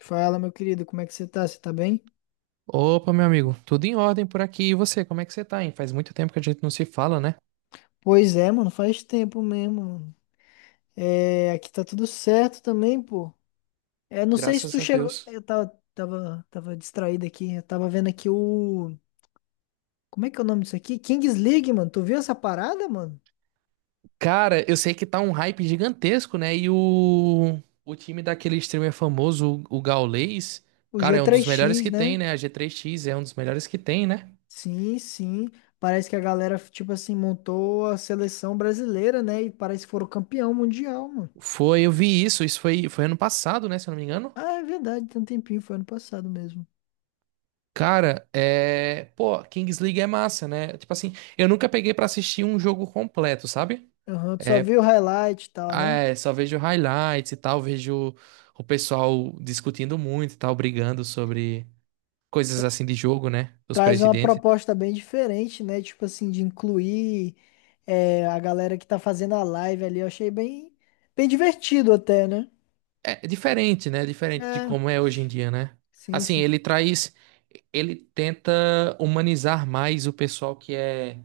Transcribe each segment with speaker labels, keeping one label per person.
Speaker 1: Fala, meu querido, como é que você tá? Você tá bem?
Speaker 2: Opa, meu amigo, tudo em ordem por aqui. E você, como é que você tá, hein? Faz muito tempo que a gente não se fala, né?
Speaker 1: Pois é, mano, faz tempo mesmo, mano. É, aqui tá tudo certo também, pô. É, não sei se
Speaker 2: Graças
Speaker 1: tu
Speaker 2: a
Speaker 1: chegou.
Speaker 2: Deus.
Speaker 1: Eu tava distraído aqui. Eu tava vendo aqui o. Como é que é o nome disso aqui? Kings League, mano. Tu viu essa parada, mano?
Speaker 2: Cara, eu sei que tá um hype gigantesco, né? E o time daquele streamer famoso, o Gaules,
Speaker 1: O
Speaker 2: cara, é um dos melhores
Speaker 1: G3X,
Speaker 2: que
Speaker 1: né?
Speaker 2: tem, né? A G3X é um dos melhores que tem, né?
Speaker 1: Sim, sim. Parece que a galera, tipo assim, montou a seleção brasileira, né? E parece que foram campeão mundial, mano.
Speaker 2: Foi, eu vi isso. Isso foi ano passado, né? Se eu não me engano.
Speaker 1: Ah, é verdade, tem um tempinho, foi ano passado mesmo.
Speaker 2: Cara, é. Pô, Kings League é massa, né? Tipo assim, eu nunca peguei pra assistir um jogo completo, sabe?
Speaker 1: Aham, tu só
Speaker 2: É,
Speaker 1: viu o highlight e tal,
Speaker 2: ah,
Speaker 1: né?
Speaker 2: é, só vejo highlights e tal, vejo o pessoal discutindo muito e tal, brigando sobre coisas assim de jogo, né? Os
Speaker 1: Traz uma
Speaker 2: presidentes.
Speaker 1: proposta bem diferente, né? Tipo assim, de incluir a galera que tá fazendo a live ali. Eu achei bem, bem divertido até, né?
Speaker 2: É diferente, né? Diferente de
Speaker 1: É,
Speaker 2: como é hoje em dia, né?
Speaker 1: sim,
Speaker 2: Assim,
Speaker 1: sim.
Speaker 2: ele tenta humanizar mais o pessoal que é,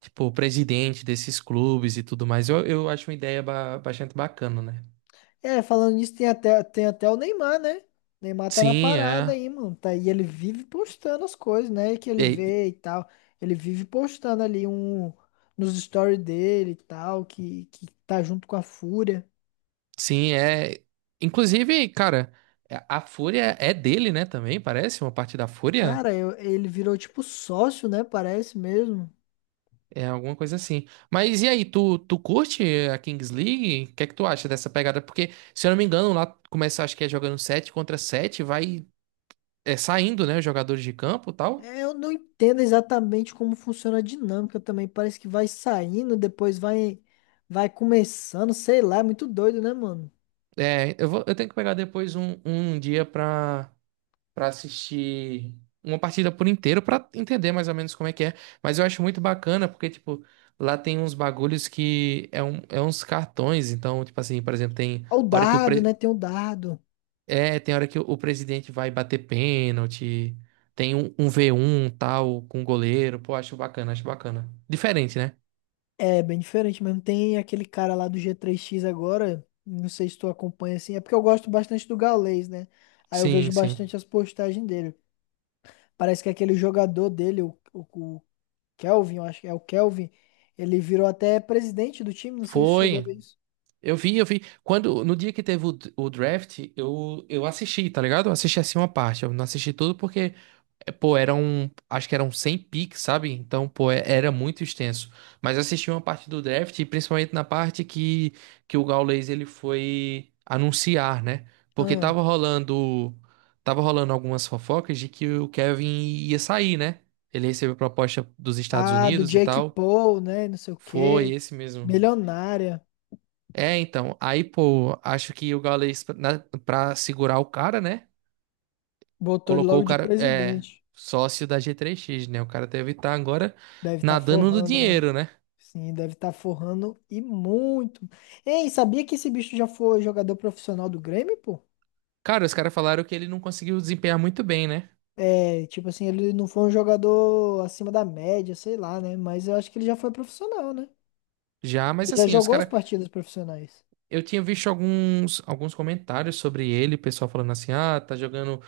Speaker 2: tipo, o presidente desses clubes e tudo mais. Eu acho uma ideia bastante bacana, né?
Speaker 1: É, falando nisso, tem até o Neymar, né? O Neymar tá na
Speaker 2: Sim,
Speaker 1: parada aí, mano. Tá, e ele vive postando as coisas, né? Que ele
Speaker 2: é.
Speaker 1: vê e tal. Ele vive postando ali um nos stories dele e tal, que tá junto com a Fúria.
Speaker 2: Sim, é. Inclusive, cara, a Fúria é dele, né? Também parece uma parte da Fúria.
Speaker 1: Cara, ele virou tipo sócio, né? Parece mesmo.
Speaker 2: É alguma coisa assim. Mas e aí, tu curte a Kings League? O que é que tu acha dessa pegada? Porque, se eu não me engano, lá começa, acho que é jogando 7 contra 7 vai saindo, né? Os jogadores de campo e tal.
Speaker 1: É, eu não entendo exatamente como funciona a dinâmica também. Parece que vai saindo, depois vai começando, sei lá, é muito doido, né, mano?
Speaker 2: É, eu tenho que pegar depois um dia pra assistir uma partida por inteiro pra entender mais ou menos como é que é. Mas eu acho muito bacana porque, tipo, lá tem uns bagulhos que é uns cartões. Então, tipo assim, por exemplo,
Speaker 1: Ó, o dado, né? Tem o dado.
Speaker 2: tem hora que o presidente vai bater pênalti. Tem um, um v um tal com o goleiro. Pô, acho bacana, acho bacana. Diferente, né?
Speaker 1: É bem diferente mesmo. Tem aquele cara lá do g três x agora, não sei se tu acompanha assim, é porque eu gosto bastante do Gaules, né? Aí eu
Speaker 2: Sim,
Speaker 1: vejo
Speaker 2: sim.
Speaker 1: bastante as postagens dele. Parece que aquele jogador dele, o Kelvin, eu acho que é o Kelvin, ele virou até presidente do time, não sei se chegou a
Speaker 2: Foi.
Speaker 1: ver isso.
Speaker 2: Eu vi, eu vi. Quando, no dia que teve o draft, eu assisti, tá ligado? Eu assisti assim uma parte. Eu não assisti tudo porque pô, acho que eram 100 picks, sabe? Então, pô, era muito extenso. Mas assisti uma parte do draft, e principalmente na parte que o Gaules ele foi anunciar, né? Porque tava rolando algumas fofocas de que o Kevin ia sair, né? Ele recebeu proposta dos Estados
Speaker 1: Ah, do
Speaker 2: Unidos e
Speaker 1: Jake
Speaker 2: tal.
Speaker 1: Paul, né? Não sei o
Speaker 2: Foi
Speaker 1: quê.
Speaker 2: esse mesmo.
Speaker 1: Milionária.
Speaker 2: É, então, aí, pô, acho que o Gaules, pra segurar o cara, né?
Speaker 1: Botou ele
Speaker 2: Colocou
Speaker 1: logo
Speaker 2: o
Speaker 1: de
Speaker 2: cara é
Speaker 1: presidente.
Speaker 2: sócio da G3X, né? O cara deve estar agora
Speaker 1: Deve estar
Speaker 2: nadando no
Speaker 1: forrando, mano.
Speaker 2: dinheiro, né?
Speaker 1: Sim, deve estar forrando e muito. Ei, sabia que esse bicho já foi jogador profissional do Grêmio, pô?
Speaker 2: Cara, os caras falaram que ele não conseguiu desempenhar muito bem, né?
Speaker 1: É, tipo assim, ele não foi um jogador acima da média, sei lá, né? Mas eu acho que ele já foi profissional, né?
Speaker 2: Já,
Speaker 1: Ele
Speaker 2: mas
Speaker 1: já
Speaker 2: assim, os
Speaker 1: jogou as
Speaker 2: caras,
Speaker 1: partidas profissionais.
Speaker 2: eu tinha visto alguns comentários sobre ele, o pessoal falando assim: "Ah, tá jogando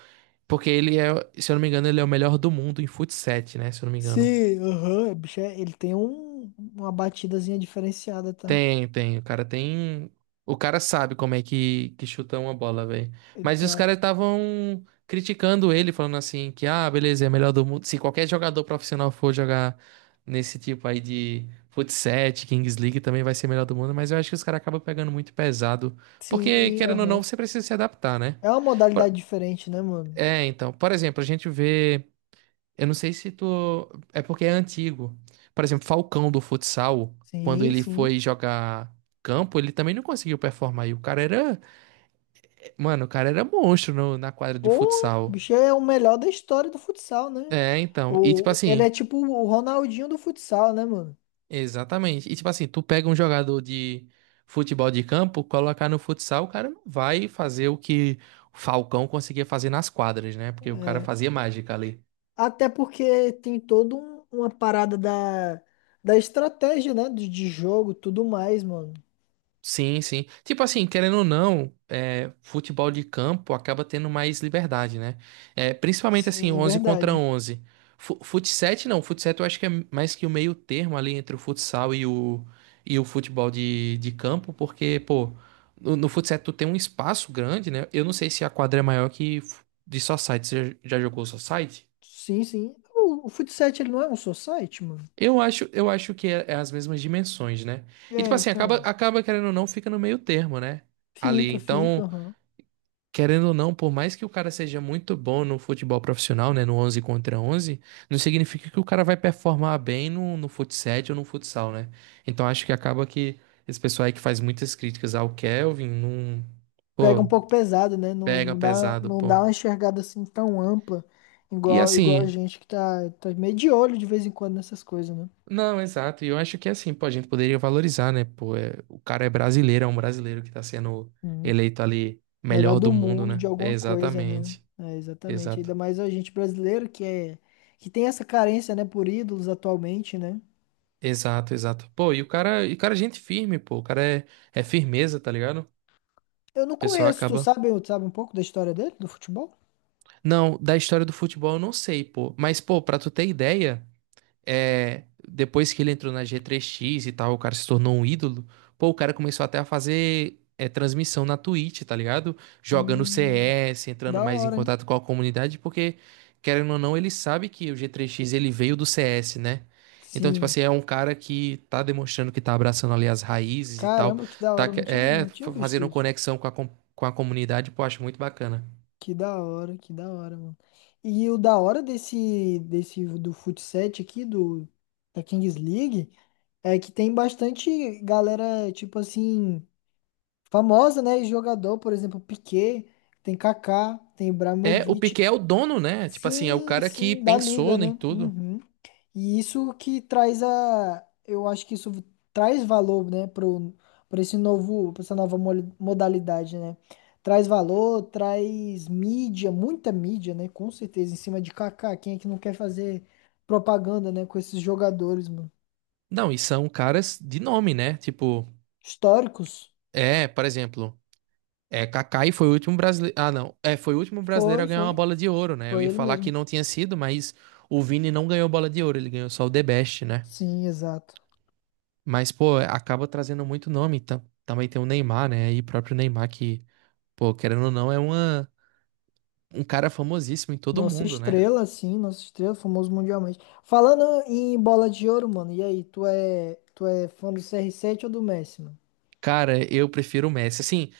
Speaker 2: porque ele é, se eu não me engano, ele é o melhor do mundo em fut 7, né? Se eu não me engano."
Speaker 1: Sim, aham. Bicho, ele tem um, uma batidazinha diferenciada, tá?
Speaker 2: Tem, tem. O cara tem. O cara sabe como é que chuta uma bola, velho.
Speaker 1: Ele
Speaker 2: Mas
Speaker 1: tem
Speaker 2: os
Speaker 1: uma.
Speaker 2: caras estavam criticando ele, falando assim que, ah, beleza, é melhor do mundo. Se qualquer jogador profissional for jogar nesse tipo aí de futsal, Kings League, também vai ser melhor do mundo. Mas eu acho que os caras acabam pegando muito pesado. Porque,
Speaker 1: Sim,
Speaker 2: querendo ou
Speaker 1: aham.
Speaker 2: não, você precisa se adaptar, né?
Speaker 1: É uma
Speaker 2: Por-
Speaker 1: modalidade diferente, né, mano?
Speaker 2: É, então. Por exemplo, a gente vê. Eu não sei se tu. É porque é antigo. Por exemplo, Falcão do futsal, quando
Speaker 1: Sim,
Speaker 2: ele
Speaker 1: sim.
Speaker 2: foi jogar campo, ele também não conseguiu performar. E o cara era. Mano, o cara era monstro na quadra de
Speaker 1: Pô, o
Speaker 2: futsal.
Speaker 1: bicho é o melhor da história do futsal, né?
Speaker 2: É, então. E tipo
Speaker 1: O, ele é
Speaker 2: assim,
Speaker 1: tipo o Ronaldinho do futsal, né, mano?
Speaker 2: exatamente. E tipo assim, tu pega um jogador de futebol de campo, colocar no futsal, o cara não vai fazer o que o Falcão conseguia fazer nas quadras, né? Porque o cara
Speaker 1: É,
Speaker 2: fazia mágica ali.
Speaker 1: até porque tem toda uma parada da, da estratégia, né? De jogo, tudo mais, mano.
Speaker 2: Sim, sim. Tipo assim, querendo ou não, futebol de campo acaba tendo mais liberdade, né? É, principalmente assim,
Speaker 1: Sim,
Speaker 2: onze contra
Speaker 1: verdade.
Speaker 2: onze Fut 7 não, fut 7 eu acho que é mais que o meio termo ali entre o futsal e o futebol de campo, porque, pô, no fut 7 tu tem um espaço grande, né? Eu não sei se a quadra é maior que de society. Você já já jogou society?
Speaker 1: Sim, sim. O futsal, ele não é um society, mano?
Speaker 2: Eu acho que é as mesmas dimensões, né? E tipo
Speaker 1: É,
Speaker 2: assim,
Speaker 1: então.
Speaker 2: acaba querendo ou não, fica no meio termo, né? Ali, então.
Speaker 1: Aham.
Speaker 2: Querendo ou não, por mais que o cara seja muito bom no futebol profissional, né, no 11 contra 11, não significa que o cara vai performar bem no fut ou no futsal, né? Então acho que acaba que esse pessoal aí que faz muitas críticas ao Kelvin, não,
Speaker 1: Pega um
Speaker 2: pô,
Speaker 1: pouco pesado, né? Não,
Speaker 2: pega
Speaker 1: não dá,
Speaker 2: pesado,
Speaker 1: não
Speaker 2: pô.
Speaker 1: dá uma enxergada assim tão ampla,
Speaker 2: E
Speaker 1: igual, igual a
Speaker 2: assim,
Speaker 1: gente que tá, tá meio de olho de vez em quando nessas coisas, né?
Speaker 2: não, exato, e eu acho que assim, pô, a gente poderia valorizar, né, pô, o cara é brasileiro, é um brasileiro que tá sendo
Speaker 1: Hum.
Speaker 2: eleito ali
Speaker 1: Melhor
Speaker 2: melhor do
Speaker 1: do
Speaker 2: mundo,
Speaker 1: mundo de
Speaker 2: né? É,
Speaker 1: alguma coisa, né?
Speaker 2: exatamente,
Speaker 1: É, exatamente.
Speaker 2: exato.
Speaker 1: Ainda mais a gente brasileiro que é que tem essa carência, né, por ídolos atualmente, né?
Speaker 2: Exato, exato. Pô, e o cara é gente firme, pô. O cara é firmeza, tá ligado? O
Speaker 1: Eu não
Speaker 2: pessoal
Speaker 1: conheço, tu
Speaker 2: acaba.
Speaker 1: sabe, tu sabe um pouco da história dele, do futebol?
Speaker 2: Não, da história do futebol eu não sei, pô. Mas, pô, pra tu ter ideia. Depois que ele entrou na G3X e tal, o cara se tornou um ídolo. Pô, o cara começou até a fazer transmissão na Twitch, tá ligado? Jogando
Speaker 1: Hum,
Speaker 2: CS, entrando
Speaker 1: da
Speaker 2: mais em
Speaker 1: hora, hein?
Speaker 2: contato com a comunidade, porque, querendo ou não, ele sabe que o G3X ele veio do CS, né? Então, tipo
Speaker 1: Sim.
Speaker 2: assim, é um cara que tá demonstrando que tá abraçando ali as raízes e tal,
Speaker 1: Caramba, que da
Speaker 2: tá
Speaker 1: hora, eu não tinha, não tinha visto
Speaker 2: fazendo
Speaker 1: isso.
Speaker 2: conexão com a comunidade, pô, acho muito bacana.
Speaker 1: Que da hora, mano. E o da hora desse, desse do futsal aqui, do, da Kings League, é que tem bastante galera, tipo assim, famosa, né? E jogador, por exemplo, Piqué, tem Kaká, tem
Speaker 2: É, o
Speaker 1: Ibrahimovic.
Speaker 2: Piquet é o dono, né? Tipo assim, é o
Speaker 1: Sim,
Speaker 2: cara que
Speaker 1: sim, da liga,
Speaker 2: pensou em
Speaker 1: né?
Speaker 2: tudo.
Speaker 1: Uhum. E isso que traz a, eu acho que isso traz valor, né, pro, para esse novo, para essa nova modalidade, né? Traz valor, traz mídia, muita mídia, né? Com certeza, em cima de Kaká, quem é que não quer fazer propaganda, né, com esses jogadores, mano?
Speaker 2: Não, e são caras de nome, né? Tipo,
Speaker 1: Históricos?
Speaker 2: por exemplo, Kaká foi o último brasileiro. Ah, não. Foi o último brasileiro a
Speaker 1: Foi,
Speaker 2: ganhar uma
Speaker 1: foi,
Speaker 2: bola de ouro, né? Eu
Speaker 1: foi
Speaker 2: ia
Speaker 1: ele
Speaker 2: falar
Speaker 1: mesmo.
Speaker 2: que não tinha sido, mas o Vini não ganhou bola de ouro, ele ganhou só o The Best, né?
Speaker 1: Sim, exato.
Speaker 2: Mas, pô, acaba trazendo muito nome. Também tem o Neymar, né? E o próprio Neymar que, pô, querendo ou não, é um cara famosíssimo em todo
Speaker 1: Nossa
Speaker 2: mundo, né?
Speaker 1: estrela, sim, nossa estrela, famoso mundialmente. Falando em bola de ouro, mano, e aí, tu é fã do CR7 ou do Messi, mano?
Speaker 2: Cara, eu prefiro o Messi. Assim,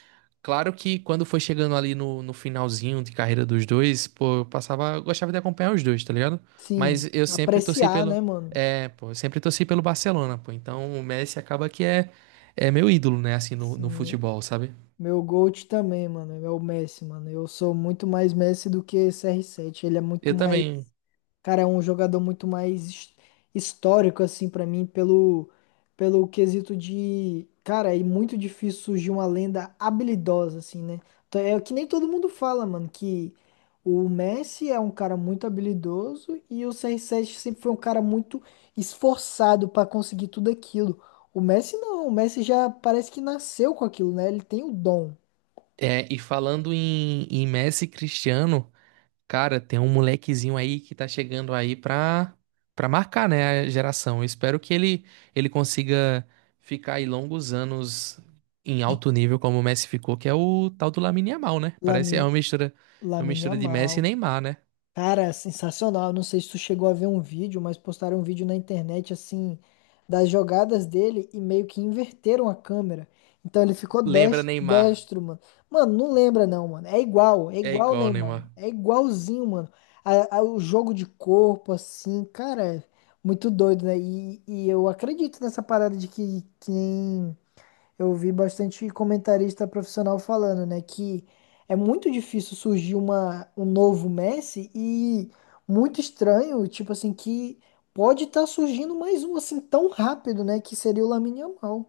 Speaker 2: claro que quando foi chegando ali no finalzinho de carreira dos dois, pô, eu gostava de acompanhar os dois, tá ligado?
Speaker 1: Sim,
Speaker 2: Mas
Speaker 1: apreciar, né, mano?
Speaker 2: eu sempre torci pelo Barcelona, pô. Então o Messi acaba que é meu ídolo, né, assim, no
Speaker 1: Sim,
Speaker 2: futebol, sabe?
Speaker 1: meu GOAT também, mano, é o Messi, mano. Eu sou muito mais Messi do que CR7. Ele é muito
Speaker 2: Eu
Speaker 1: mais.
Speaker 2: também.
Speaker 1: Cara, é um jogador muito mais histórico, assim, pra mim, pelo, pelo quesito de. Cara, é muito difícil surgir uma lenda habilidosa, assim, né? Então, é o que nem todo mundo fala, mano, que o Messi é um cara muito habilidoso e o CR7 sempre foi um cara muito esforçado pra conseguir tudo aquilo. O Messi não, o Messi já parece que nasceu com aquilo, né? Ele tem o dom.
Speaker 2: E falando em Messi e Cristiano. Cara, tem um molequezinho aí que tá chegando aí pra marcar, né, a geração. Eu espero que ele consiga ficar aí longos anos em alto nível como o Messi ficou, que é o tal do Lamine Yamal, né? Parece
Speaker 1: Lamine,
Speaker 2: é uma
Speaker 1: Lamine
Speaker 2: mistura de Messi
Speaker 1: Yamal.
Speaker 2: e Neymar, né?
Speaker 1: Cara, sensacional. Não sei se tu chegou a ver um vídeo, mas postaram um vídeo na internet assim das jogadas dele e meio que inverteram a câmera. Então ele ficou
Speaker 2: Lembra Neymar.
Speaker 1: destro, mano. Mano, não lembra não, mano. É
Speaker 2: É
Speaker 1: igual o
Speaker 2: igual
Speaker 1: Neymar,
Speaker 2: Neymar.
Speaker 1: mano. É igualzinho, mano. O jogo de corpo, assim, cara, é muito doido, né? E eu acredito nessa parada de que quem eu vi bastante comentarista profissional falando, né, que é muito difícil surgir um novo Messi e muito estranho, tipo assim, que pode estar surgindo mais um assim tão rápido, né, que seria o Lamine Yamal.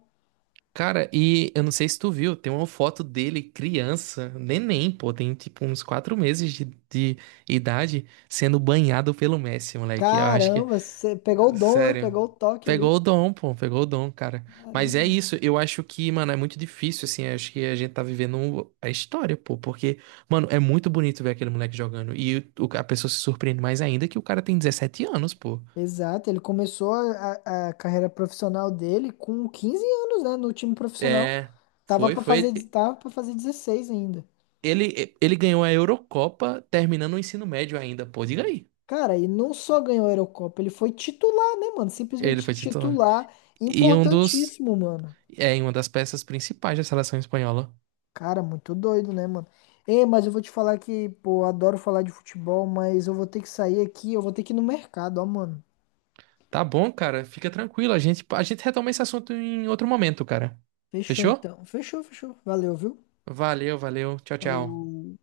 Speaker 2: Cara, e eu não sei se tu viu, tem uma foto dele criança, neném, pô, tem tipo uns 4 meses de idade, sendo banhado pelo Messi, moleque. Eu acho que
Speaker 1: Caramba, você pegou o dom, né?
Speaker 2: sério.
Speaker 1: Pegou o toque ali.
Speaker 2: Pegou o dom, pô, pegou o dom, cara. Mas é
Speaker 1: Caramba.
Speaker 2: isso, eu acho que, mano, é muito difícil, assim, eu acho que a gente tá vivendo a história, pô, porque, mano, é muito bonito ver aquele moleque jogando. E a pessoa se surpreende mais ainda que o cara tem 17 anos, pô.
Speaker 1: Exato, ele começou a carreira profissional dele com 15 anos, né, no time profissional.
Speaker 2: É, foi, foi.
Speaker 1: Tava para fazer 16 ainda.
Speaker 2: Ele ganhou a Eurocopa terminando o ensino médio ainda, pô, diga aí.
Speaker 1: Cara, e não só ganhou a Eurocopa, ele foi titular, né, mano?
Speaker 2: Ele
Speaker 1: Simplesmente
Speaker 2: foi titular.
Speaker 1: titular,
Speaker 2: E
Speaker 1: importantíssimo, mano.
Speaker 2: em uma das peças principais da seleção espanhola.
Speaker 1: Cara, muito doido, né, mano? Ei, mas eu vou te falar que, pô, eu adoro falar de futebol, mas eu vou ter que sair aqui, eu vou ter que ir no mercado, ó, mano.
Speaker 2: Tá bom, cara. Fica tranquilo. A gente retoma esse assunto em outro momento, cara.
Speaker 1: Fechou
Speaker 2: Fechou?
Speaker 1: então. Fechou. Valeu, viu?
Speaker 2: Valeu, valeu. Tchau, tchau.
Speaker 1: Falou.